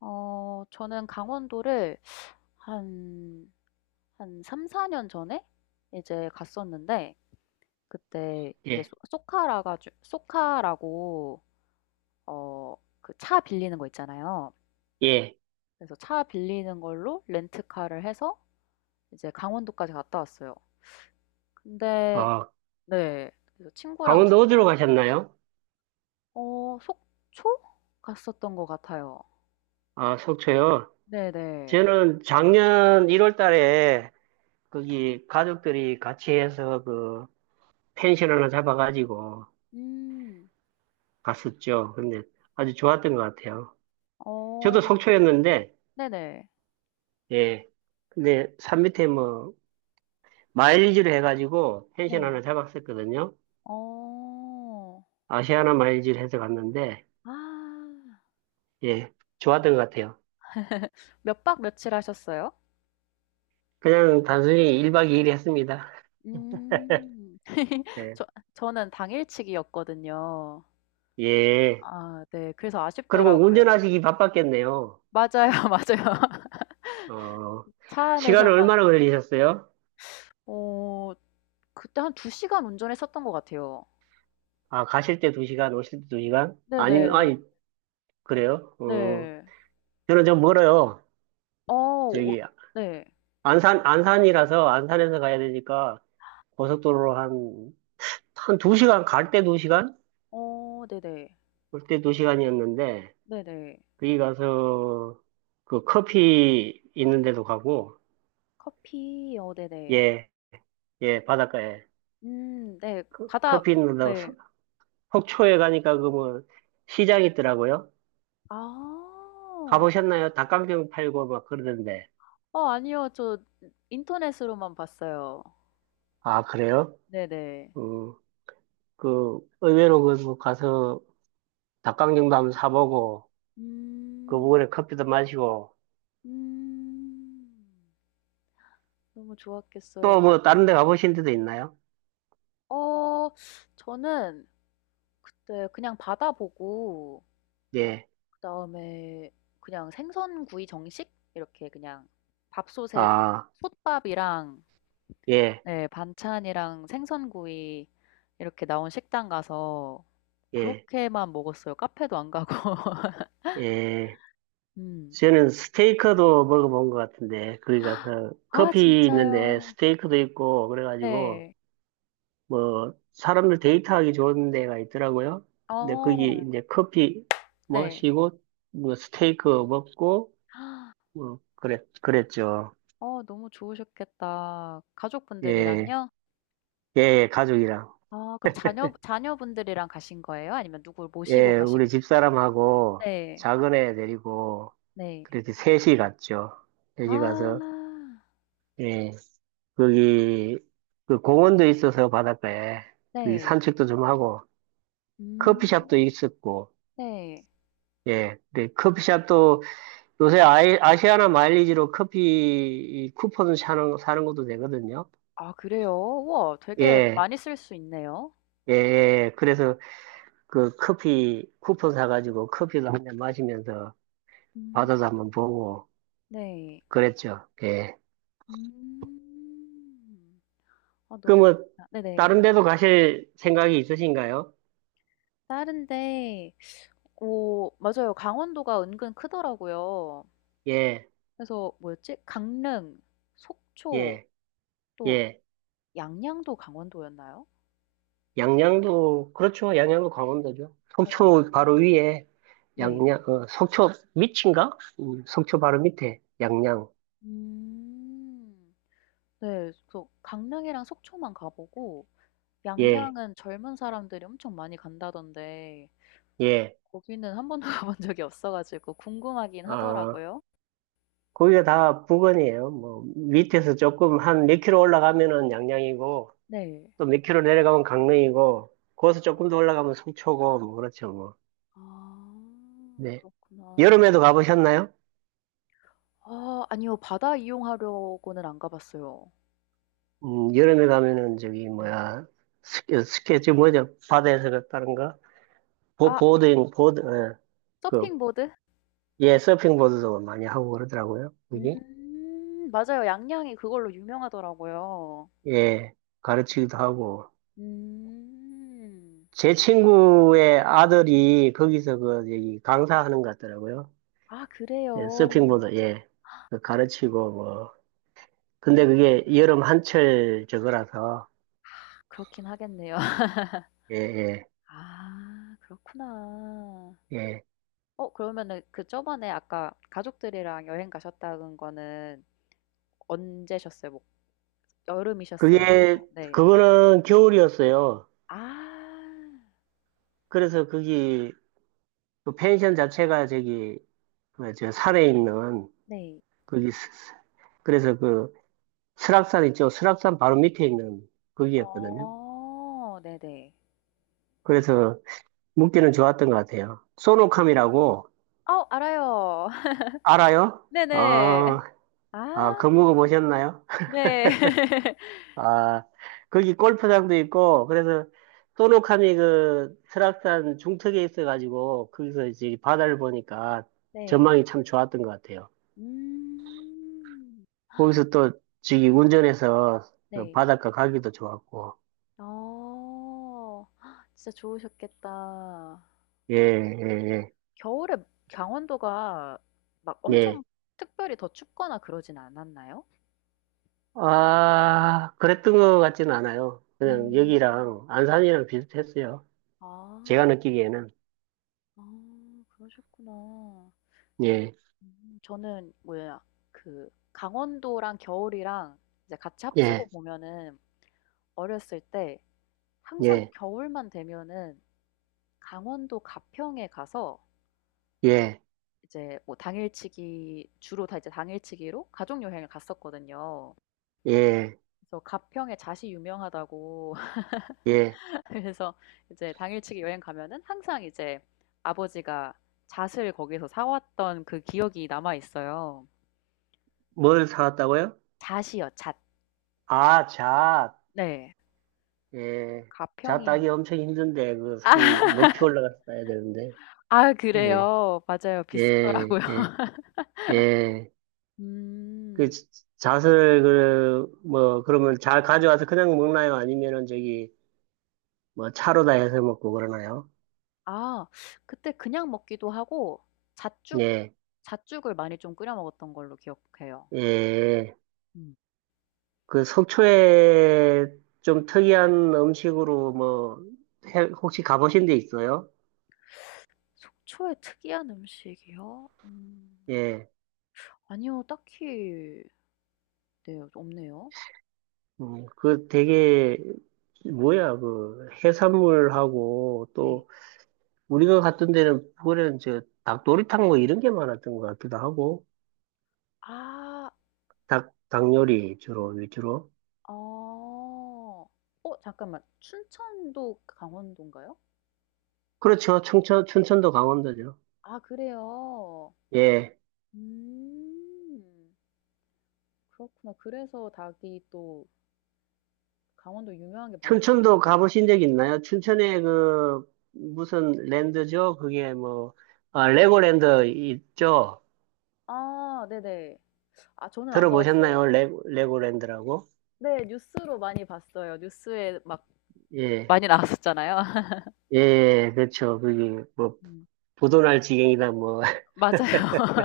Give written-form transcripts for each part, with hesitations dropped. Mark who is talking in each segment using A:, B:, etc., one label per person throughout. A: 저는 강원도를 한 한 3-4년 전에 이제 갔었는데, 그때 이제 소
B: 예,
A: 소카라가 주 소카라고 어, 그 차 빌리는 거 있잖아요.
B: 예.
A: 그래서 차 빌리는 걸로 렌트카를 해서 이제 강원도까지 갔다 왔어요. 근데
B: 어,
A: 네. 그래서 친구랑 두
B: 강원도 어디로 가셨나요?
A: 어, 속초? 갔었던 것 같아요.
B: 아, 속초요.
A: 네네.
B: 저는 작년 1월 달에 거기 가족들이 같이 해서 그 펜션 하나 잡아가지고
A: 음.
B: 갔었죠. 근데 아주 좋았던 것 같아요.
A: 어.
B: 저도 속초였는데,
A: 네네.
B: 예. 근데 산 밑에 뭐 마일리지를 해가지고 펜션
A: 네.
B: 하나 잡았었거든요.
A: 어.
B: 아시아나 마일리지를 해서 갔는데,
A: 아.
B: 예. 좋았던 것 같아요.
A: 몇박 며칠 하셨어요?
B: 그냥 단순히 1박 2일 했습니다.
A: 음.
B: 예.
A: 저, 저는 당일치기였거든요.
B: 예.
A: 아, 네. 그래서
B: 그리고
A: 아쉽더라고요.
B: 운전하시기 바빴겠네요.
A: 맞아요, 맞아요.
B: 어,
A: 차
B: 시간을
A: 안에서만.
B: 얼마나 걸리셨어요?
A: 어, 그때 한 두 시간 운전했었던 것 같아요.
B: 아, 가실 때 두시간 오실 때 두시간 아니면,
A: 네네.
B: 아니, 그래요? 어,
A: 네.
B: 저는 좀 멀어요.
A: 어 어.
B: 저기,
A: 네.
B: 안산, 안산이라서, 안산에서 가야 되니까, 고속도로로 한, 한 두시간 갈 때 두시간
A: 어, 네네.
B: 올 때 두시간이었는데
A: 네네.
B: 거기 가서, 그 커피 있는 데도 가고,
A: 커피 어, 네네.
B: 예, 예, 바닷가에.
A: 음, 네.
B: 그,
A: 바다
B: 커피 있는 데도,
A: 네.
B: 속초에 가니까 그 뭐, 시장 있더라고요.
A: 아.
B: 가보셨나요? 닭강정 팔고 막 그러던데.
A: 어, 아니요. 저 인터넷으로만 봤어요.
B: 아, 그래요?
A: 네네.
B: 음, 그, 의외로 그, 뭐 가서 닭강정도 한번 사보고, 그
A: 음.
B: 부근에 커피도 마시고,
A: 음. 너무 좋았겠어요.
B: 또
A: 가
B: 뭐 다른 데
A: 음.
B: 가보신 데도 있나요?
A: 어, 저는 그때 그냥 받아 보고,
B: 예.
A: 그다음에 그냥 생선구이 정식 이렇게 그냥 밥솥에
B: 아,
A: 솥밥이랑
B: 예,
A: 네, 반찬이랑 생선구이 이렇게 나온 식당 가서
B: 예,
A: 그렇게만 먹었어요. 카페도 안 가고.
B: 예.
A: 음.
B: 저는 스테이크도 먹어본 것 같은데, 거기 가서
A: 아,
B: 커피 있는데
A: 진짜요.
B: 스테이크도 있고, 그래가지고,
A: 네.
B: 뭐 사람들 데이트하기 좋은 데가 있더라고요. 근데 거기
A: 어.
B: 이제 커피
A: 네.
B: 마시고 뭐 스테이크 먹고 뭐 그랬죠.
A: 어, 너무 좋으셨겠다.
B: 예,
A: 가족분들이랑요?
B: 예, 예, 가족이랑
A: 아, 그럼 자녀분들이랑 가신 거예요? 아니면 누굴 모시고
B: 예, 우리
A: 가신?
B: 집사람하고
A: 네.
B: 작은 애 데리고
A: 네.
B: 그렇게 셋이 갔죠.
A: 아.
B: 셋이 가서 예, 거기 그 공원도 있어서 바닷가에 거기
A: 네.
B: 산책도 좀 하고 커피숍도
A: 음.
B: 있었고
A: 네.
B: 예, 근데 커피숍도 요새 아시아나 마일리지로 커피 쿠폰 사는 것도 되거든요.
A: 아, 그래요? 우와, 되게
B: 예,
A: 많이 쓸 수 있네요.
B: 예, 예. 그래서 그 커피 쿠폰 사가지고 커피도 한잔 마시면서
A: 음.
B: 바다도 한번 보고
A: 네.
B: 그랬죠. 예.
A: 음. 아, 너무
B: 그러면
A: 좋다. 네네.
B: 다른 데도 가실 생각이 있으신가요?
A: 다른데 어, 맞아요. 강원도가 은근 크더라고요.
B: 예,
A: 그래서 뭐였지? 강릉, 속초,
B: 예,
A: 또
B: 예.
A: 양양도 강원도였나요?
B: 양양도, 그렇죠. 양양도 강원도죠. 속초 바로
A: 어.
B: 위에
A: 네.
B: 양양, 어, 속초 밑인가? 속초 바로 밑에 양양.
A: 음. 네. 그래서 강릉이랑 속초만 가보고,
B: 예,
A: 양양은 젊은 사람들이 엄청 많이 간다던데
B: 예.
A: 거기는 한 번도 가본 적이 없어가지고 궁금하긴
B: 어,
A: 하더라고요.
B: 거기가 다 부근이에요. 뭐 밑에서 조금 한 몇 킬로 올라가면은 양양이고
A: 네.
B: 또 몇 킬로 내려가면 강릉이고
A: 어.
B: 거기서 조금 더 올라가면 속초고 뭐 그렇죠 뭐.
A: 아,
B: 네.
A: 그렇구나.
B: 여름에도 가보셨나요?
A: 아, 아니요. 바다 이용하려고는 안 가봤어요.
B: 여름에 가면은 저기
A: 네.
B: 뭐야 스케치 뭐죠? 바다에서 갔다는가? 보
A: 아, 네.
B: 보드ing 보드 예. 그
A: 서핑보드?
B: 예, 서핑보드도 많이 하고 그러더라고요. 거기.
A: 음, 맞아요. 양양이 그걸로 유명하더라고요.
B: 예. 가르치기도 하고
A: 음.
B: 제 친구의 아들이 거기서 그 저기 강사하는 것 같더라고요.
A: 아,
B: 예,
A: 그래요.
B: 서핑보드, 예. 그 가르치고, 뭐.
A: 오,
B: 근데 그게 여름 한철 저거라서,
A: 그렇긴 하겠네요.
B: 예, 예,
A: 아, 그렇구나.
B: 예.
A: 어, 그러면은 그 저번에 아까 가족들이랑 여행 가셨다는 거는 언제셨어요? 뭐 여름이셨어요?
B: 그게,
A: 뭐 네.
B: 그거는 겨울이었어요.
A: 아,
B: 그래서 거기, 그 펜션 자체가 저기, 그, 저 산에 있는,
A: 네.
B: 거기, 그래서 그, 설악산 있죠. 설악산 바로 밑에 있는 거기였거든요.
A: 어, 네네.
B: 그래서 묵기는 좋았던 것 같아요. 소노캄이라고,
A: 어, 알아요.
B: 알아요?
A: 네네.
B: 아, 아,
A: 아,
B: 그 묵어 보셨나요?
A: 네.
B: 아, 거기 골프장도 있고, 그래서 소노카미 그 설악산 중턱에 있어가지고, 거기서 이제 바다를 보니까
A: 네.
B: 전망이 참 좋았던 것 같아요.
A: 음.
B: 거기서 또 저기 운전해서 그
A: 네.
B: 바닷가 가기도 좋았고,
A: 어. 헉, 진짜 좋으셨겠다.
B: 예, 예,
A: 겨울에 강원도가 막
B: 예,
A: 엄청
B: 예.
A: 특별히 더 춥거나 그러진 않았나요?
B: 아, 그랬던 것 같지는 않아요. 그냥
A: 음.
B: 여기랑 안산이랑 비슷했어요.
A: 아.
B: 제가 느끼기에는.
A: 아, 그러셨구나.
B: 예,
A: 음, 저는 뭐야, 그 강원도랑 겨울이랑 이제 같이 네, 합치고
B: 예,
A: 보면은 어렸을 때 항상
B: 예,
A: 겨울만 되면은 강원도 가평에 가서
B: 예,
A: 이제 뭐 당일치기, 주로 다 이제 당일치기로 가족 여행을 갔었거든요.
B: 예,
A: 그래서 가평에 잣이 유명하다고
B: 예.
A: 그래서 이제 당일치기 여행 가면은 항상 이제 아버지가 잣을 거기서 사왔던 그 기억이 남아 있어요.
B: 뭘 사왔다고요?
A: 잣이요, 잣.
B: 아, 잣.
A: 네.
B: 예, 자
A: 가평이
B: 따기 엄청 힘든데 그산 높이 올라가서 따야 되는데
A: 아,
B: 예,
A: 그래요. 맞아요. 비싸더라고요.
B: 예, 예, 예. 그
A: 음.
B: 잣을 그 뭐 그러면 잘 가져와서 그냥 먹나요? 아니면은 저기 뭐 차로 다 해서 먹고 그러나요?
A: 아, 그때 그냥 먹기도 하고, 잣죽
B: 예,
A: 잣죽을 많이 좀 끓여 먹었던 걸로 기억해요.
B: 예.
A: 음.
B: 그 속초에 좀 특이한 음식으로 뭐 혹시 가보신 데 있어요?
A: 속초의 특이한 음식이요? 음.
B: 예,
A: 아니요. 딱히 네, 없네요.
B: 그 되게 뭐야 그 해산물하고
A: 네.
B: 또 우리가 갔던 데는 그거는 저 닭도리탕 뭐 이런 게 많았던 것 같기도 하고
A: 아.
B: 닭 닭요리 주로 위주로
A: 어. 어, 잠깐만. 춘천도 강원도인가요?
B: 그렇죠. 충천 춘천도 강원도죠.
A: 아, 그래요?
B: 예.
A: 음. 그렇구나. 그래서 닭이 또 강원도 유명한 게 많네요.
B: 춘천도 가보신 적 있나요? 춘천에 그 무슨 랜드죠 그게 뭐 아, 레고랜드 있죠.
A: 아, 네네. 아, 저는 안 가
B: 들어보셨나요?
A: 봤어요.
B: 레고랜드라고
A: 네. 뉴스로 많이 봤어요. 뉴스에 막
B: 예.
A: 많이 나왔었잖아요.
B: 예. 그렇죠 그게 뭐
A: 음.
B: 부도날 지경이다 뭐
A: 맞아요.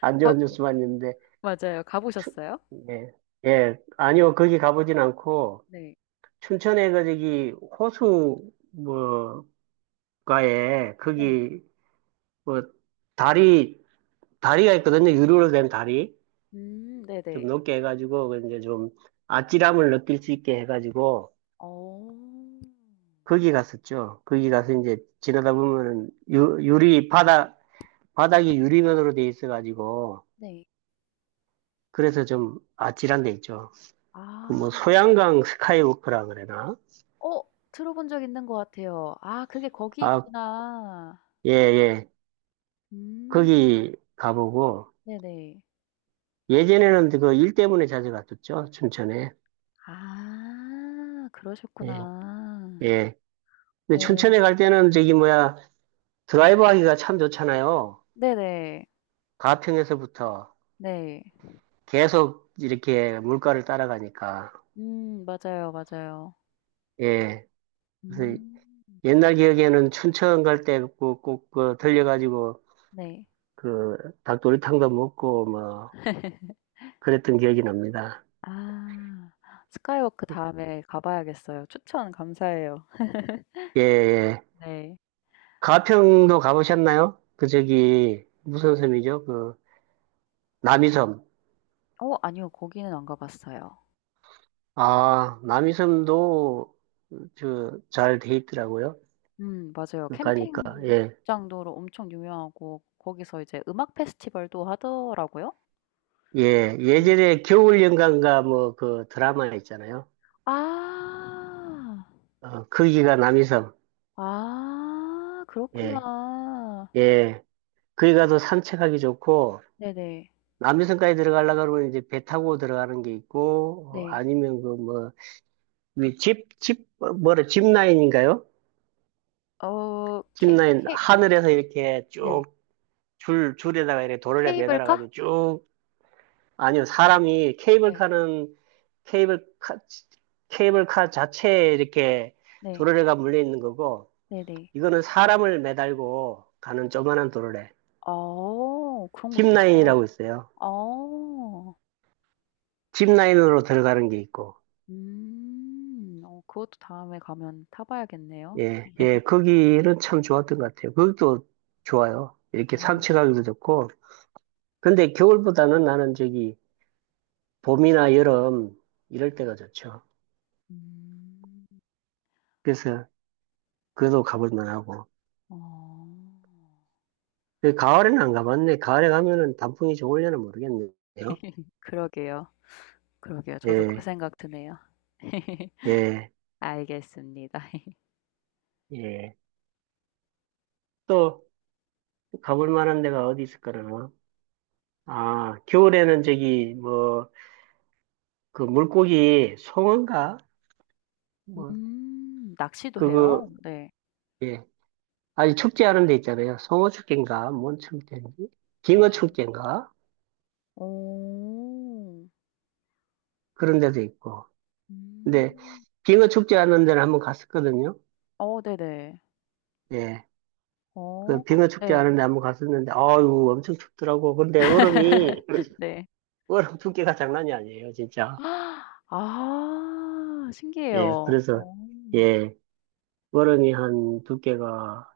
B: 안
A: 가
B: 좋은 뉴스만 있는데
A: 맞아요. 가
B: 추-
A: 보셨어요?
B: 예. 예, 아니요, 거기 가보진 않고,
A: 네.
B: 춘천에 그 저기 호수 뭐가에
A: 네.
B: 거기 뭐 다리 다리가 있거든요. 유리로 된 다리
A: 음,
B: 좀
A: 네네.
B: 높게 해가지고 그 이제 좀 아찔함을 느낄 수 있게 해가지고
A: 어.
B: 거기 갔었죠. 거기 가서 이제 지나다 보면은 유리 바닥 바닥이 유리면으로 돼 있어가지고
A: 네.
B: 그래서 좀 아찔한 데 있죠. 그
A: 아.
B: 뭐 소양강 스카이워크라 그래나?
A: 어, 들어본 적 있는 것 같아요. 아, 그게 거기
B: 아,
A: 있구나.
B: 예, 예.
A: 음,
B: 거기 가보고
A: 네네.
B: 예전에는 그 일 때문에 자주 갔었죠, 춘천에.
A: 아,
B: 예.
A: 그러셨구나.
B: 예. 근데
A: 어,
B: 춘천에 갈 때는 저기 뭐야, 드라이브 하기가 참 좋잖아요.
A: 네네.
B: 가평에서부터
A: 네.
B: 계속 이렇게 물가를 따라가니까.
A: 음, 맞아요, 맞아요.
B: 예. 그래서
A: 음,
B: 옛날 기억에는 춘천 갈 때 꼭, 꼭, 그 들려가지고
A: 네.
B: 그 닭도리탕도 먹고 뭐 그랬던 기억이 납니다.
A: 아, 스카이워크 다음에 가 봐야겠어요. 추천 감사해요.
B: 예, 예.
A: 네.
B: 가평도 가보셨나요? 그 저기 무슨 섬이죠? 그 남이섬.
A: 어, 아니요. 거기는 안 가 봤어요.
B: 아, 남이섬도 저잘 돼 있더라고요.
A: 음, 맞아요.
B: 가니까 예,
A: 캠핑장도로 엄청 유명하고 거기서 이제 음악 페스티벌도 하더라고요.
B: 예,
A: 음.
B: 예전에 겨울연가인가 뭐 그 드라마 있잖아요.
A: 아.
B: 어, 거기가 남이섬.
A: 아,
B: 예,
A: 그렇구나.
B: 예, 거기 가도 산책하기 좋고
A: 네네.
B: 남이섬까지 들어가려고 그러면 이제 배 타고 들어가는 게 있고 어,
A: 네.
B: 아니면 그뭐집집 뭐라 짚라인인가요?
A: 어 케
B: 짚라인
A: 케
B: 하늘에서 이렇게
A: 네.
B: 쭉 줄 줄에다가 이렇게 도로래 매달아
A: 케이블카?
B: 가지고 아니요, 사람이
A: 네.
B: 케이블카는 케이블카, 케이블카 자체에 이렇게
A: 네.
B: 도르래가 물려 있는 거고,
A: 네네.
B: 이거는 사람을 매달고 가는 조그만한 도르래.
A: 어, 그런 것도 있어요?
B: 짚라인이라고 있어요.
A: 어.
B: 짚라인으로 들어가는 게 있고,
A: 음. 어, 그것도 다음에 가면 타 봐야겠네요.
B: 예, 예, 거기는 참 좋았던 것 같아요. 거기도 좋아요. 이렇게
A: 아,
B: 산책하기도 좋고, 근데 겨울보다는 나는 저기 봄이나 여름 이럴
A: 네.
B: 때가 좋죠.
A: 음.
B: 그래서 그도 가볼 만하고.
A: 어.
B: 그 가을에는 안 가봤네. 가을에 가면은 단풍이 좋을려나 모르겠네요.
A: 그러게요. 그러게요. 저도 그
B: 예,
A: 생각 드네요.
B: 예,
A: 알겠습니다.
B: 예. 또 가볼 만한 데가 어디 있을까나? 아, 겨울에는 저기 뭐 그 물고기 송어인가? 뭐
A: 낚시도 해요?
B: 그거
A: 네.
B: 예. 아주 춥지 않은 데 있잖아요. 송어 축제인가? 뭔 축제인지?
A: 어.
B: 빙어 축제인가?
A: 오,
B: 그런 데도 있고. 근데
A: 음.
B: 빙어 축제 하는 데는 한번 갔었거든요.
A: 어, 네네.
B: 예. 그
A: 어, 가
B: 빙어 축제
A: 네.
B: 하는 데 한번 갔었는데 아유 엄청 춥더라고. 근데 얼음이
A: 네.
B: 워름 두께가 장난이 아니에요, 진짜.
A: 아,
B: 예,
A: 신기해요.
B: 그래서,
A: 어.
B: 예, 워름이 한 두께가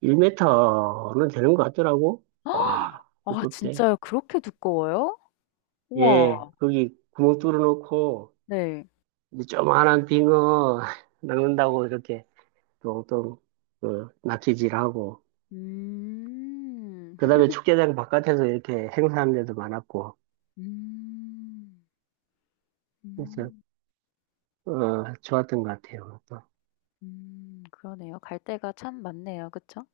B: 1m는 되는 것 같더라고. 와,
A: 아,
B: 두껍대.
A: 진짜요? 그렇게 두꺼워요? 우와.
B: 예, 거기 구멍 뚫어놓고,
A: 네.
B: 이제 조그만한 빙어 낚는다고 이렇게 똥똥, 그, 낚시질하고,
A: 음.
B: 그 다음에 축제장 바깥에서 이렇게 행사하는 데도 많았고,
A: 음.
B: 그래서,
A: 음.
B: 어, 좋았던 것 같아요, 또.
A: 음, 그러네요. 갈 데가 참 많네요. 그쵸?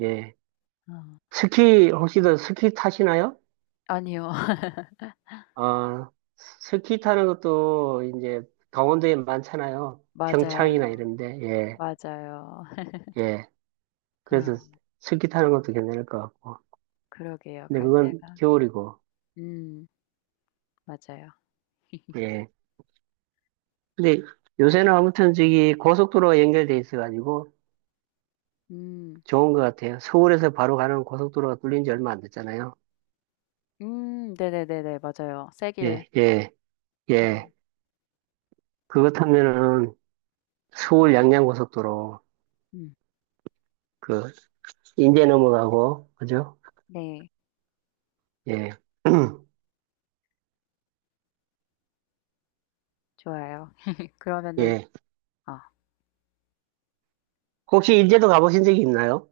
B: 예.
A: 어.
B: 스키, 혹시 더 스키 타시나요?
A: 아니요.
B: 아, 스키 타는 것도 이제 강원도에 많잖아요. 평창이나
A: 맞아요.
B: 이런데, 예,
A: 맞아요.
B: 예.
A: 아,
B: 그래서 스키 타는 것도 괜찮을 것 같고.
A: 그러게요.
B: 근데
A: 갈
B: 그건
A: 데가
B: 겨울이고,
A: 음, 맞아요.
B: 예. 근데 요새는 아무튼 저기 고속도로가 연결돼 있어가지고
A: 음.
B: 좋은 것 같아요. 서울에서 바로 가는 고속도로가 뚫린 지 얼마 안 됐잖아요.
A: 음, 네네네네. 맞아요. 세길
B: 예, 예, 예.
A: 음.
B: 그거 타면은 서울 양양 고속도로,
A: 음.
B: 그, 인제 넘어가고, 그죠?
A: 네.
B: 예,
A: 좋아요. 그러면은
B: 예.
A: 아,
B: 혹시 인제도 가보신 적이 있나요?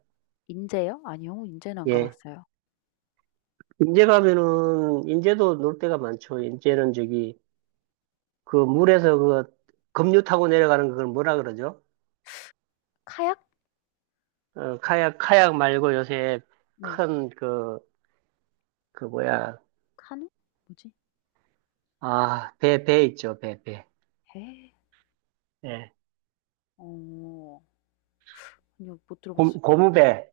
A: 인제요? 아니요. 인제는 안 가
B: 예.
A: 봤어요.
B: 인제 가면은, 인제도 놀 데가 많죠. 인제는 저기, 그 물에서 그 급류 타고 내려가는 그걸 뭐라 그러죠?
A: 카약?
B: 어, 카약, 카약 말고 요새
A: 네.
B: 큰 그, 그 뭐야,
A: 카누? 뭐지?
B: 아, 배, 배 있죠. 배, 배.
A: 에.
B: 예.
A: 어. 아니요. 못 들어
B: 고,
A: 봤어요.
B: 고무배.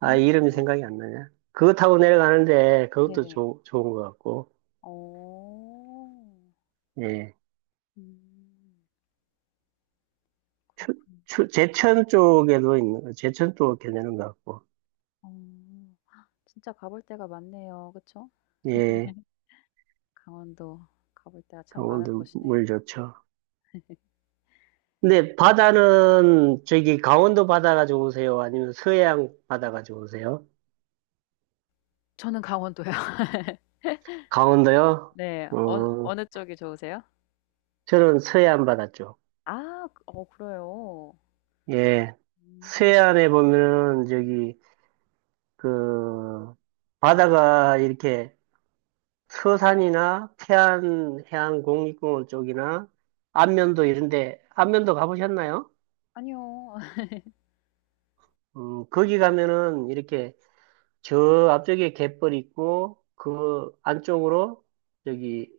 B: 아, 이름이 생각이 안 나냐? 그거 타고 내려가는데 그것도
A: 네네.
B: 좋 좋은 것 같고,
A: 어.
B: 예.
A: 음.
B: 추,
A: 그렇군요.
B: 제천 쪽에도 있는, 제천 쪽 괜찮은 것 같고,
A: 어. 진짜 가볼 데가 많네요. 그쵸?
B: 예.
A: 강원도 가볼 데가 참 많은
B: 강원도
A: 곳이네요.
B: 물 좋죠. 근데 바다는 저기 강원도 바다가 좋으세요? 아니면 서해안 바다가 좋으세요?
A: 저는 강원도요.
B: 강원도요?
A: 네. 어느
B: 어,
A: 어느 쪽이 좋으세요?
B: 저는 서해안 바다 쪽.
A: 아, 그 어, 그래요?
B: 예.
A: 음.
B: 서해안에 보면은 저기 그 바다가 이렇게 서산이나 태안 해안국립공원 쪽이나 안면도 이런데 안면도 가보셨나요?
A: 아니요.
B: 거기 가면은 이렇게 저 앞쪽에 갯벌 있고 그 안쪽으로 저기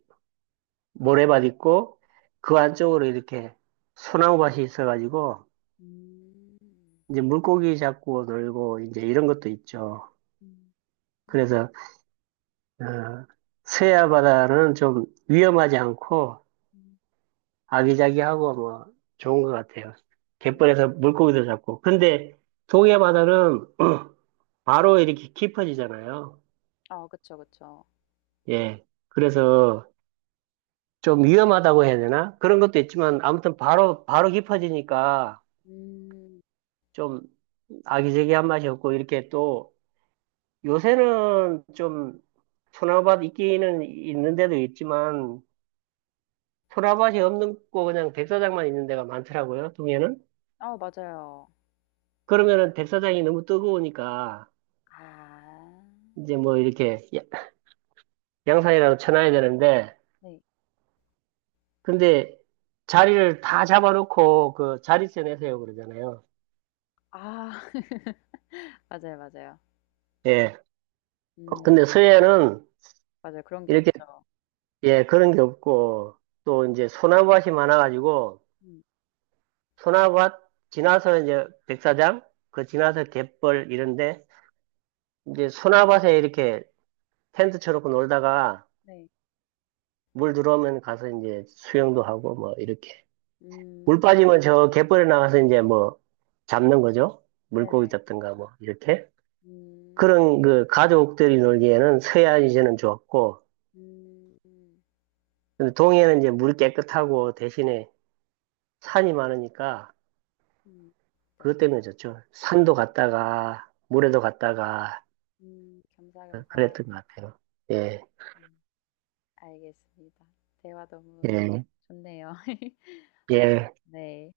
B: 모래밭 있고 그 안쪽으로 이렇게 소나무밭이 있어가지고
A: 음.
B: 이제 물고기 잡고 놀고 이제 이런 것도 있죠.
A: 음.
B: 그래서 어, 서해안 바다는 좀 위험하지 않고
A: 음.
B: 아기자기하고 뭐 좋은 것 같아요.
A: 음.
B: 갯벌에서 물고기도 잡고. 근데 동해 바다는 바로 이렇게 깊어지잖아요.
A: 아, 그쵸, 그쵸.
B: 예. 그래서 좀 위험하다고 해야 되나? 그런 것도 있지만 아무튼 바로 바로 깊어지니까
A: 음.
B: 좀 아기자기한 맛이 없고 이렇게 또 요새는 좀 소나밭 있기는 있는 데도 있지만 소나밭이 없는 거 그냥 백사장만 있는 데가 많더라고요 동해는.
A: 아, 맞아요.
B: 그러면은 백사장이 너무 뜨거우니까
A: 아.
B: 이제 뭐 이렇게 양산이라도 쳐놔야 되는데
A: 네.
B: 근데 자리를 다 잡아놓고 그 자릿세 내세요 그러잖아요.
A: 아. 맞아요, 맞아요.
B: 예.
A: 음.
B: 근데 서해는
A: 맞아요. 그런 게
B: 이렇게
A: 없죠.
B: 예 그런 게 없고 또 이제 소나밭이 많아가지고
A: 음.
B: 소나밭 지나서 이제 백사장 그 지나서 갯벌 이런데 이제 소나밭에 이렇게 텐트 쳐놓고 놀다가
A: 네.
B: 물 들어오면 가서 이제 수영도 하고 뭐 이렇게 물
A: 음.
B: 빠지면 저 갯벌에 나가서 이제 뭐 잡는 거죠. 물고기
A: 네네.
B: 잡든가 뭐 이렇게
A: 음.
B: 그런 그 가족들이 놀기에는 서해안 이제는 좋았고
A: 음. 음.
B: 근데 동해는 이제 물이 깨끗하고 대신에 산이 많으니까
A: 음. 네.
B: 그것 때문에 좋죠. 산도 갔다가 물에도 갔다가
A: 음. 겸사겸사.
B: 그랬던 것 같아요. 예,
A: 음. 알겠습니다. 대화 너무
B: 예,
A: 좋네요.
B: 예.
A: 네.